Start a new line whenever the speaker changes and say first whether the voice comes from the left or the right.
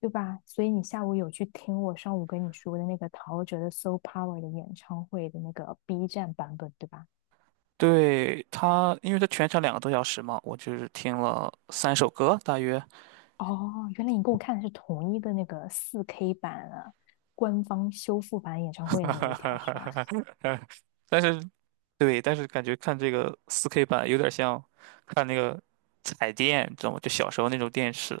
left: 对吧？所以你下午有去听我上午跟你说的那个陶喆的《s o Power》的演唱会的那个 B 站版本，对吧？
right: 对他，因为他全程2个多小时嘛，我就是听了三首歌大约。
left: 哦，原来你跟我看的是同一个那个四 k 版啊，官方修复版演唱会的那一条是吧？
right: 但是对，但是感觉看这个4K 版有点像看那个彩电，知道吗？就小时候那种电视，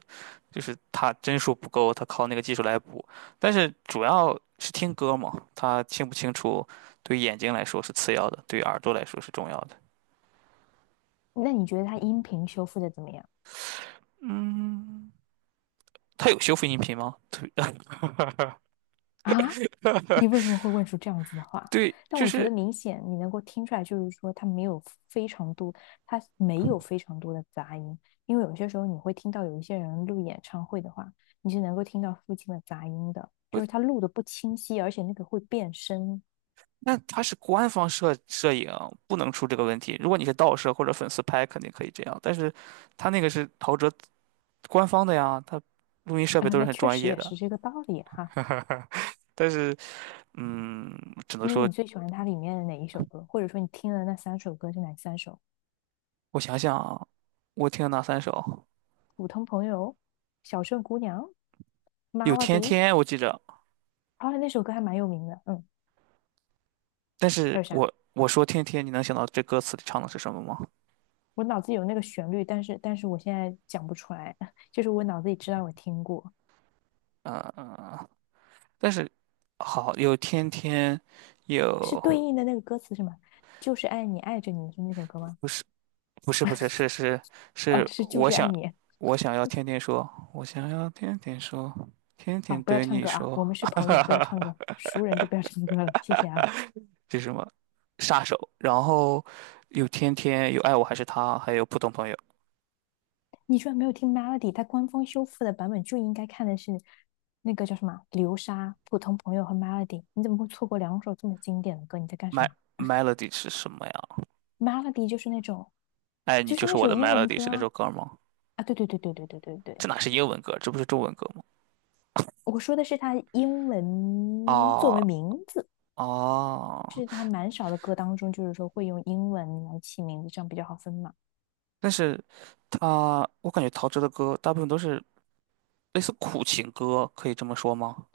right: 就是它帧数不够，它靠那个技术来补。但是主要是听歌嘛，它清不清楚对眼睛来说是次要的，对耳朵来说是重要的。
left: 那你觉得它音频修复的怎么样
right: 嗯，它有修复音频吗？对，
left: 啊？你为什么会问出这样子的话？
right: 对，
left: 但
right: 就
left: 我觉得
right: 是。
left: 明显你能够听出来，就是说他没有非常多，他没有非常多的杂音，因为有些时候你会听到有一些人录演唱会的话，你是能够听到附近的杂音的，就是他录的不清晰，而且那个会变声
right: 那它是官方摄影，不能出这个问题。如果你是盗摄或者粉丝拍，肯定可以这样。但是，他那个是陶喆官方的呀，他录音设
left: 啊，
right: 备都是
left: 那
right: 很
left: 确
right: 专
left: 实
right: 业
left: 也
right: 的。
left: 是这个道理哈。
right: 但是，嗯，只能
left: 那
right: 说
left: 你最喜欢它里面的哪一首歌？或者说你听的那三首歌是哪三首？
right: 我想想啊，我听了哪三首？
left: 普通朋友、小镇姑娘、
right: 有《天
left: Melody，
right: 天》，我记着。
left: 后来那首歌还蛮有名的，
right: 但
left: 还
right: 是
left: 有啥？
right: 我说《天天》，你能想到这歌词里唱的是什么吗？
left: 我脑子有那个旋律，但是我现在讲不出来，就是我脑子里知道我听过，
right: 嗯，嗯嗯。但是好，有《天天》，
left: 是对
right: 有
left: 应的那个歌词是吗？就是爱你，爱着你是那首歌吗？
right: 不是不是不是是是
left: 哦，
right: 是，
left: 是就
right: 我
left: 是爱
right: 想。
left: 你。
right: 我想要天天说，我想要天天说，天
left: 啊，
right: 天
left: 不要
right: 对
left: 唱
right: 你
left: 歌啊！
right: 说。
left: 我们是朋友，不要唱歌，熟人就不要唱歌了，谢谢啊！
right: 这是什么？杀手。然后有天天，有爱我还是他，还有普通朋友。
left: 你居然没有听 Melody，它官方修复的版本就应该看的是那个叫什么流沙、普通朋友和 Melody，你怎么会错过两首这么经典的歌？你在干什
right: My
left: 么
right: Melody 是什么呀？
left: ？Melody 就是那种，
right: 爱你
left: 就
right: 就
left: 是
right: 是
left: 那
right: 我
left: 首
right: 的
left: 英文
right: Melody
left: 歌
right: 是那首
left: 啊！
right: 歌吗？
left: 啊，对对对对对对对对，
right: 这哪是英文歌，这不是中文歌吗？
left: 我说的是他英文作为名字，
right: 啊
left: 就
right: 啊！
left: 是他蛮少的歌当中，就是说会用英文来起名字，这样比较好分嘛。
right: 但是我感觉陶喆的歌大部分都是类似苦情歌，可以这么说吗？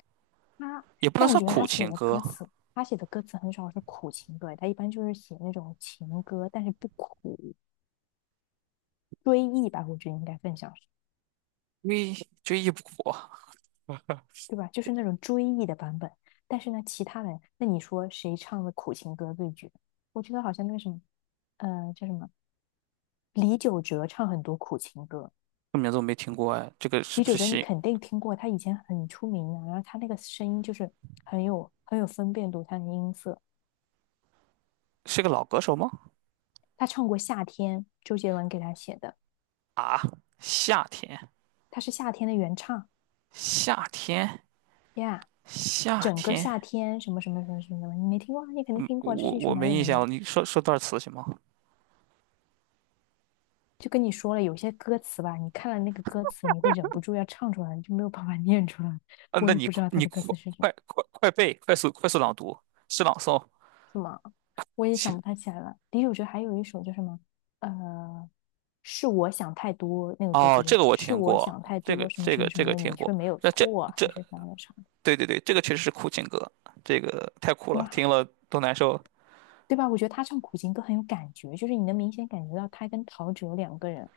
left: 他，
right: 也不能
left: 但我
right: 算
left: 觉得他
right: 苦
left: 写
right: 情
left: 的
right: 歌，
left: 歌词，他写的歌词很少是苦情歌，他一般就是写那种情歌，但是不苦，追忆吧，我觉得应该更像是，
right: 追忆不苦。
left: 对吧？就是那种追忆的版本。但是呢，其他人，那你说谁唱的苦情歌最绝？我觉得好像那个什么，叫什么，李玖哲唱很多苦情歌。
right: 这名字我没听过哎，这个是
left: 李
right: 不
left: 玖
right: 是
left: 哲你
right: 新？
left: 肯定听过，他以前很出名的，然后他那个声音就是很有很有分辨度，他的音色。
right: 是个老歌手吗？
left: 他唱过《夏天》，周杰伦给他写的，
right: 啊，夏天，
left: 他是《夏天》的原唱
right: 夏天，
left: 呀，Yeah，
right: 夏
left: 整个
right: 天。
left: 夏天什么什么什么什么什么，你没听过啊你肯定听过，这
right: 我
left: 是一首
right: 我
left: 蛮
right: 没
left: 有
right: 印
left: 名
right: 象了，
left: 的。
right: 你说说段词行吗？
left: 就跟你说了，有些歌词吧，你看了那个歌词，你会忍不住要唱出来，你就没有办法 念出来。
right: 嗯，
left: 我
right: 那
left: 也
right: 你
left: 不知道他
right: 你
left: 的歌
right: 快
left: 词是什么。
right: 快快快背，快速快速朗读，是朗诵。
left: 什么？我也想不太起来了。的确，我觉得还有一首叫什么，呃，是我想太多，那个歌
right: 哦，
left: 词
right: 这
left: 是
right: 个我
left: 是
right: 听
left: 我
right: 过，
left: 想太
right: 这个
left: 多，什么
right: 这
left: 什
right: 个
left: 么什
right: 这
left: 么
right: 个
left: 的，
right: 听
left: 你
right: 过，
left: 却没有
right: 这这
left: 错，还
right: 这，
left: 是啥啥啥的。
right: 对对对，这个确实是苦情歌，这个太酷了，听
left: 那
right: 了都难受。
left: 对吧？我觉得他唱苦情歌很有感觉，就是你能明显感觉到他跟陶喆两个人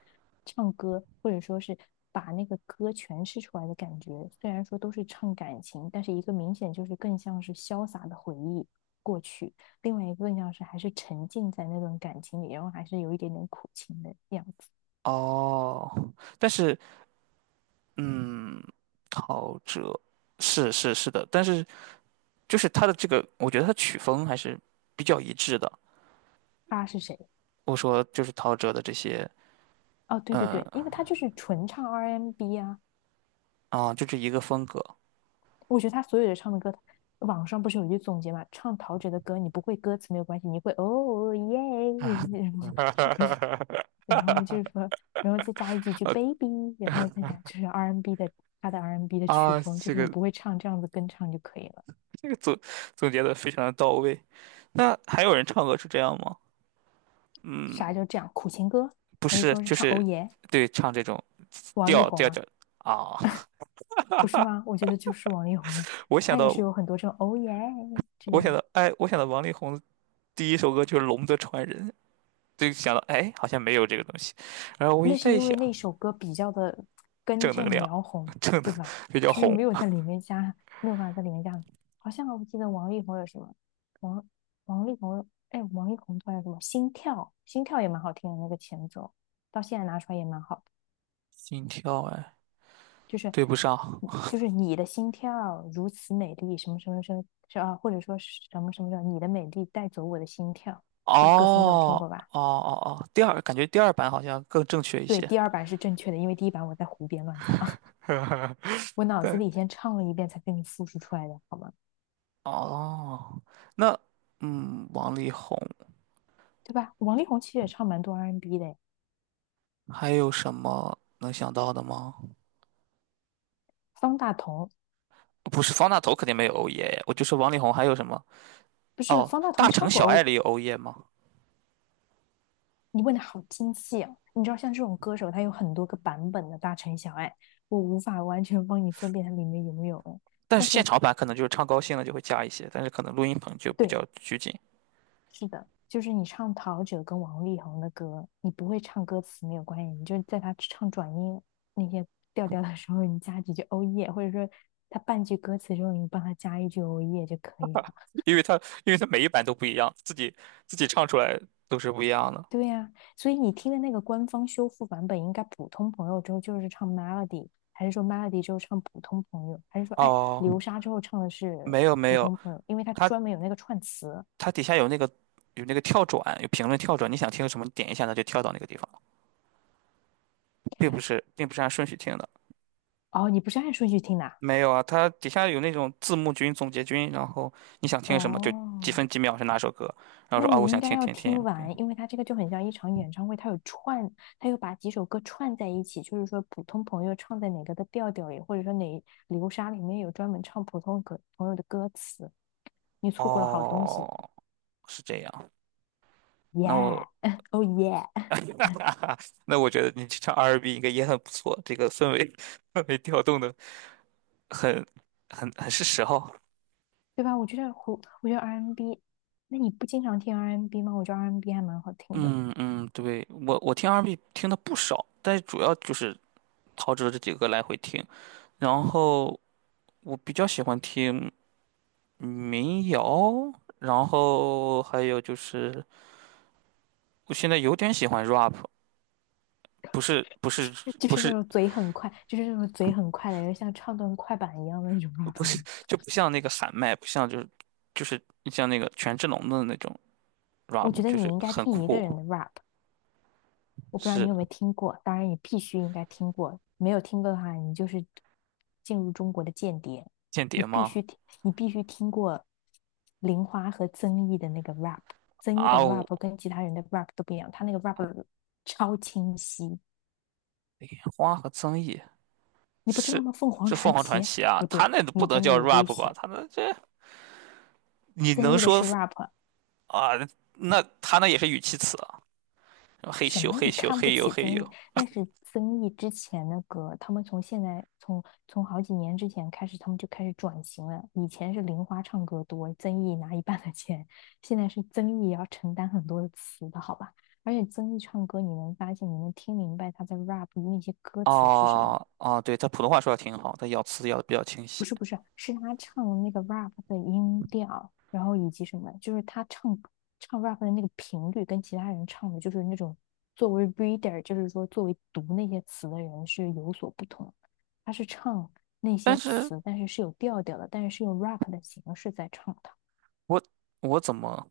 left: 唱歌，或者说是把那个歌诠释出来的感觉。虽然说都是唱感情，但是一个明显就是更像是潇洒的回忆过去，另外一个更像是还是沉浸在那段感情里，然后还是有一点点苦情的样子。
right: 哦，但是，嗯，陶喆是是是的，但是。就是他的这个，我觉得他曲风还是比较一致的。
left: 他是谁？
right: 我说就是陶喆的这些，
left: 哦，对对
right: 嗯
left: 对，因为他就是纯唱 R&B n 啊，
right: 就这一个风格
left: 我觉得他所有的唱的歌，网上不是有一句总结嘛，唱陶喆的歌，你不会歌词没有关系，你会哦耶，然后就是说，然后再加一几句 baby，然后再加就是 R&B n 的他的 R&B n 的曲
right: 啊。
left: 风，就
right: 这
left: 是你
right: 个
left: 不会唱这样子跟唱就可以了。
right: 这个总结的非常的到位。那还有人唱歌是这样吗？
left: 啥
right: 嗯，
left: 叫这样？苦情歌
right: 不
left: 还是
right: 是，
left: 说是
right: 就
left: 唱哦
right: 是
left: 耶？
right: 对唱这种
left: 王力
right: 调
left: 宏
right: 调
left: 啊，
right: 调啊。
left: 不是吗？我觉得就是王力宏呀，
right: 我想
left: 他也是
right: 到，
left: 有很多这种哦耶这
right: 我想
left: 种。
right: 到，哎，我想到王力宏第一首歌就是《龙的传人》，就想到，哎，好像没有这个东西。然后我一
left: 那是
right: 再一
left: 因
right: 想，
left: 为那首歌比较的根
right: 正能
left: 正
right: 量，
left: 苗红，
right: 正能
left: 对吧？
right: 比较
left: 就是
right: 红，
left: 没有在里面加，没有办法在里面加。好像我记得王力宏有什么，王王力宏，哎，王力宏突然什么心跳，心跳也蛮好听的那个前奏，到现在拿出来也蛮好的，
right: 心跳哎。
left: 就是
right: 对不上。
left: 就是你的心跳如此美丽，什么什么什么，是啊，或者说是什么什么什么，你的美丽带走我的心跳，这个歌词你总听
right: 哦
left: 过吧？
right: 哦哦哦，第二感觉第二版好像更正确一
left: 对，
right: 些。
left: 第二版是正确的，因为第一版我在胡编乱造。我脑子
right: 对，
left: 里先唱了一遍才给你复述出来的，好吗？
right: 哦，那，王力宏
left: 对吧？王力宏其实也唱蛮多 R&B N 的，
right: 还有什么能想到的吗？
left: 方大同
right: 不是方大同肯定没有欧耶，我就说王力宏还有什么？
left: 不是
right: 哦，
left: 方大
right: 《大
left: 同
right: 城
left: 唱过
right: 小
left: 欧，
right: 爱》里有欧耶吗？
left: 你问的好精细啊！你知道像这种歌手，他有很多个版本的大城小爱，我无法完全帮你分辨它里面有没有哎
right: 但
left: 但
right: 是
left: 是
right: 现场版可能就是唱高兴了就会加一些，但是可能录音棚就比
left: 对，
right: 较拘谨。
left: 是的，就是你唱陶喆跟王力宏的歌，你不会唱歌词没有关系，你就在他唱转音那些调调的时候，你加几句欧耶，或者说他半句歌词之后，你帮他加一句欧耶就可以了。
right: 因为它每一版都不一样，自己唱出来都是不一样的。
left: 对呀、所以你听的那个官方修复版本，应该普通朋友之后就是唱 Melody，还是说 Melody 之后唱普通朋友，还是说哎
right: 哦，
left: 流沙之后唱的是
right: 没有没
left: 普
right: 有。
left: 通朋友？因为它
right: 他
left: 专门有那个串词。
right: 它底下有那个，跳转，有评论跳转，你想听什么，你点一下它就跳到那个地方，并不是按顺序听的。
left: 哦，你不是按顺序听的啊
right: 没有啊，它底下有那种字幕君、总结君，然后你想听什么就几
left: 哦，
right: 分几秒是哪首歌，然后
left: 那
right: 说啊，我
left: 你应
right: 想
left: 该
right: 听
left: 要
right: 《听听
left: 听
right: 天。
left: 完，因为它这个就很像一场演唱会，它有串，它又把几首歌串在一起，就是说普通朋友唱在哪个的调调里，或者说哪流沙里面有专门唱普通歌朋友的歌词，你错过了好东西。
right: 哦，是这样。那
left: Yeah，
right: 我
left: o h yeah，
right: 那我觉得你去唱 R&B 应该也很不错，这个氛围 氛围调动的很很很是时候。
left: 对吧？我觉得胡，我觉得 R&B，n 那你不经常听 R&B n 吗？我觉得 R&B n 还蛮好听的，
right: 嗯嗯，对，我听 R&B 听的不少，但是主要就是陶喆这几个来回听。然后我比较喜欢听民谣，然后还有就是我现在有点喜欢 rap。不是不是
left: 就
right: 不
left: 是那
right: 是
left: 种嘴很快，就是那种嘴很快的，就像唱段快板一样的那种
right: 不是，
left: rap。
right: 就不像那个喊麦，不像，就是像那个权志龙的那种
left: 我
right: rap,
left: 觉得
right: 就是
left: 你应该
right: 很
left: 听一个
right: 酷。
left: 人的 rap，我不知道
right: 是
left: 你有没有听过，当然你必须应该听过，没有听过的话，你就是进入中国的间谍。
right: 间
left: 你
right: 谍
left: 必
right: 吗？
left: 须听，你必须听过玲花和曾毅的那个 rap，曾毅的
right: 啊呜，
left: rap 跟其他人的 rap 都不一样，他那个 rap 超清晰，
right: 花和曾毅。
left: 你不知道
right: 是，
left: 吗？凤凰
right: 这凤
left: 传
right: 凰传
left: 奇
right: 奇啊，
left: 不
right: 他
left: 对，
right: 那都不
left: 你
right: 能
left: 真的
right: 叫
left: 有危
right: rap 吧？
left: 险。
right: 他那这你
left: 曾
right: 能
left: 毅的
right: 说
left: 是 rap，
right: 啊？那他那也是语气词。嘿
left: 什
right: 咻
left: 么？
right: 嘿
left: 你
right: 咻
left: 看不
right: 嘿呦
left: 起
right: 嘿
left: 曾毅？
right: 呦。
left: 那是曾毅之前的歌，他们从现在从从好几年之前开始，他们就开始转型了。以前是玲花唱歌多，曾毅拿一半的钱，现在是曾毅也要承担很多的词的，好吧？而且曾毅唱歌，你能发现，你能听明白他在 rap 那些歌词是什么。
right: 哦哦，对，他普通话说的挺好，他咬词咬的比较清
left: 不
right: 晰。
left: 是不是，是他唱那个 rap 的音调，然后以及什么，就是他唱唱 rap 的那个频率跟其他人唱的，就是那种作为 reader，就是说作为读那些词的人是有所不同。他是唱那
right: 但
left: 些
right: 是
left: 词，但是是有调调的，但是是用 rap 的形式在唱的。
right: 我我怎么，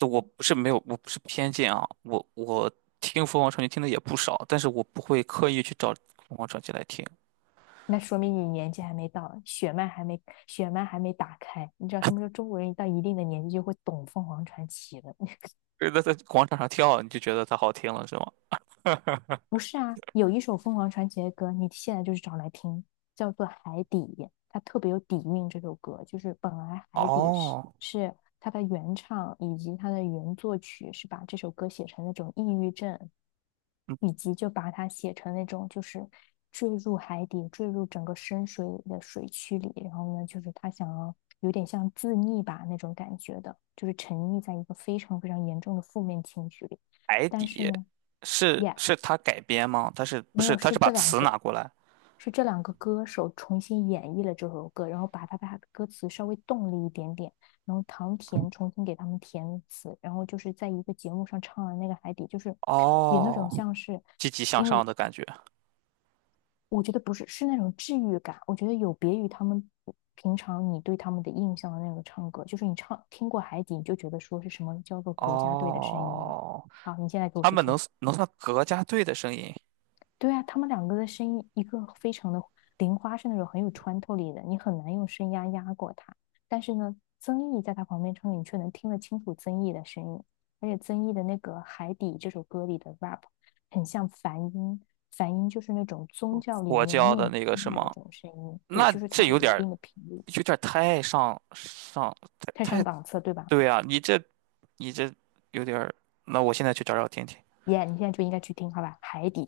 right: 我不是没有，我不是偏见啊，我听凤凰传奇听的也不少，但是我不会刻意去找凤凰传奇来听。
left: 那说明你年纪还没到，血脉还没打开。你知道，他们说中国人到一定的年纪就会懂凤凰传奇的。
right: 就是他在广场上跳，你就觉得它好听了，是吗？
left: 不是啊，有一首凤凰传奇的歌，你现在就是找来听，叫做《海底》，它特别有底蕴。这首歌就是本来《海底》是
right: 哦，
left: 是它的原唱以及它的原作曲是把这首歌写成那种抑郁症，
right: 嗯
left: 以及就把它写成那种就是坠入海底、坠入整个深水里的水区里，然后呢，就是他想要有点像自溺吧那种感觉的，就是沉溺在一个非常非常严重的负面情绪里，
right: 白
left: 但是
right: 底。
left: 呢。
right: 是
left: 也
right: 是他改编吗？他是不
left: 没
right: 是
left: 有，
right: 他
left: 是
right: 是把
left: 这两
right: 词拿
left: 个，
right: 过来？
left: 是这两个歌手重新演绎了这首歌，然后把他把的歌词稍微动了一点点，然后唐甜重新给他们填词，然后就是在一个节目上唱了那个《海底》，就是有那种
right: 哦，
left: 像是，
right: 积极向上的感觉。
left: 我觉得不是，是那种治愈感，我觉得有别于他们平常你对他们的印象的那个唱歌，就是你唱听过《海底》，你就觉得说是什么叫做国家队的声音了。
right: 哦。
left: 好，你现在给我
right: 他
left: 去
right: 们
left: 听。
right: 能算国家队的声音，
left: 对啊，他们两个的声音，一个非常的玲花是那种很有穿透力的，你很难用声压压过他。但是呢，曾毅在他旁边唱歌你却能听得清楚曾毅的声音。而且曾毅的那个《海底》这首歌里的 rap 很像梵音，梵音就是那种宗教里
right: 我
left: 面
right: 教的
left: 念
right: 那个
left: 经
right: 什
left: 的那
right: 么，
left: 种声音，对，
right: 那
left: 就是它
right: 这
left: 有
right: 有点
left: 一
right: 儿
left: 定的频率，
right: 有点儿太上上
left: 太
right: 太
left: 上
right: 太
left: 档次，对吧？
right: 对啊，你这有点儿。那我现在去找找听听。
left: 耶、yeah, 你现在就应该去听，好吧，《海底》。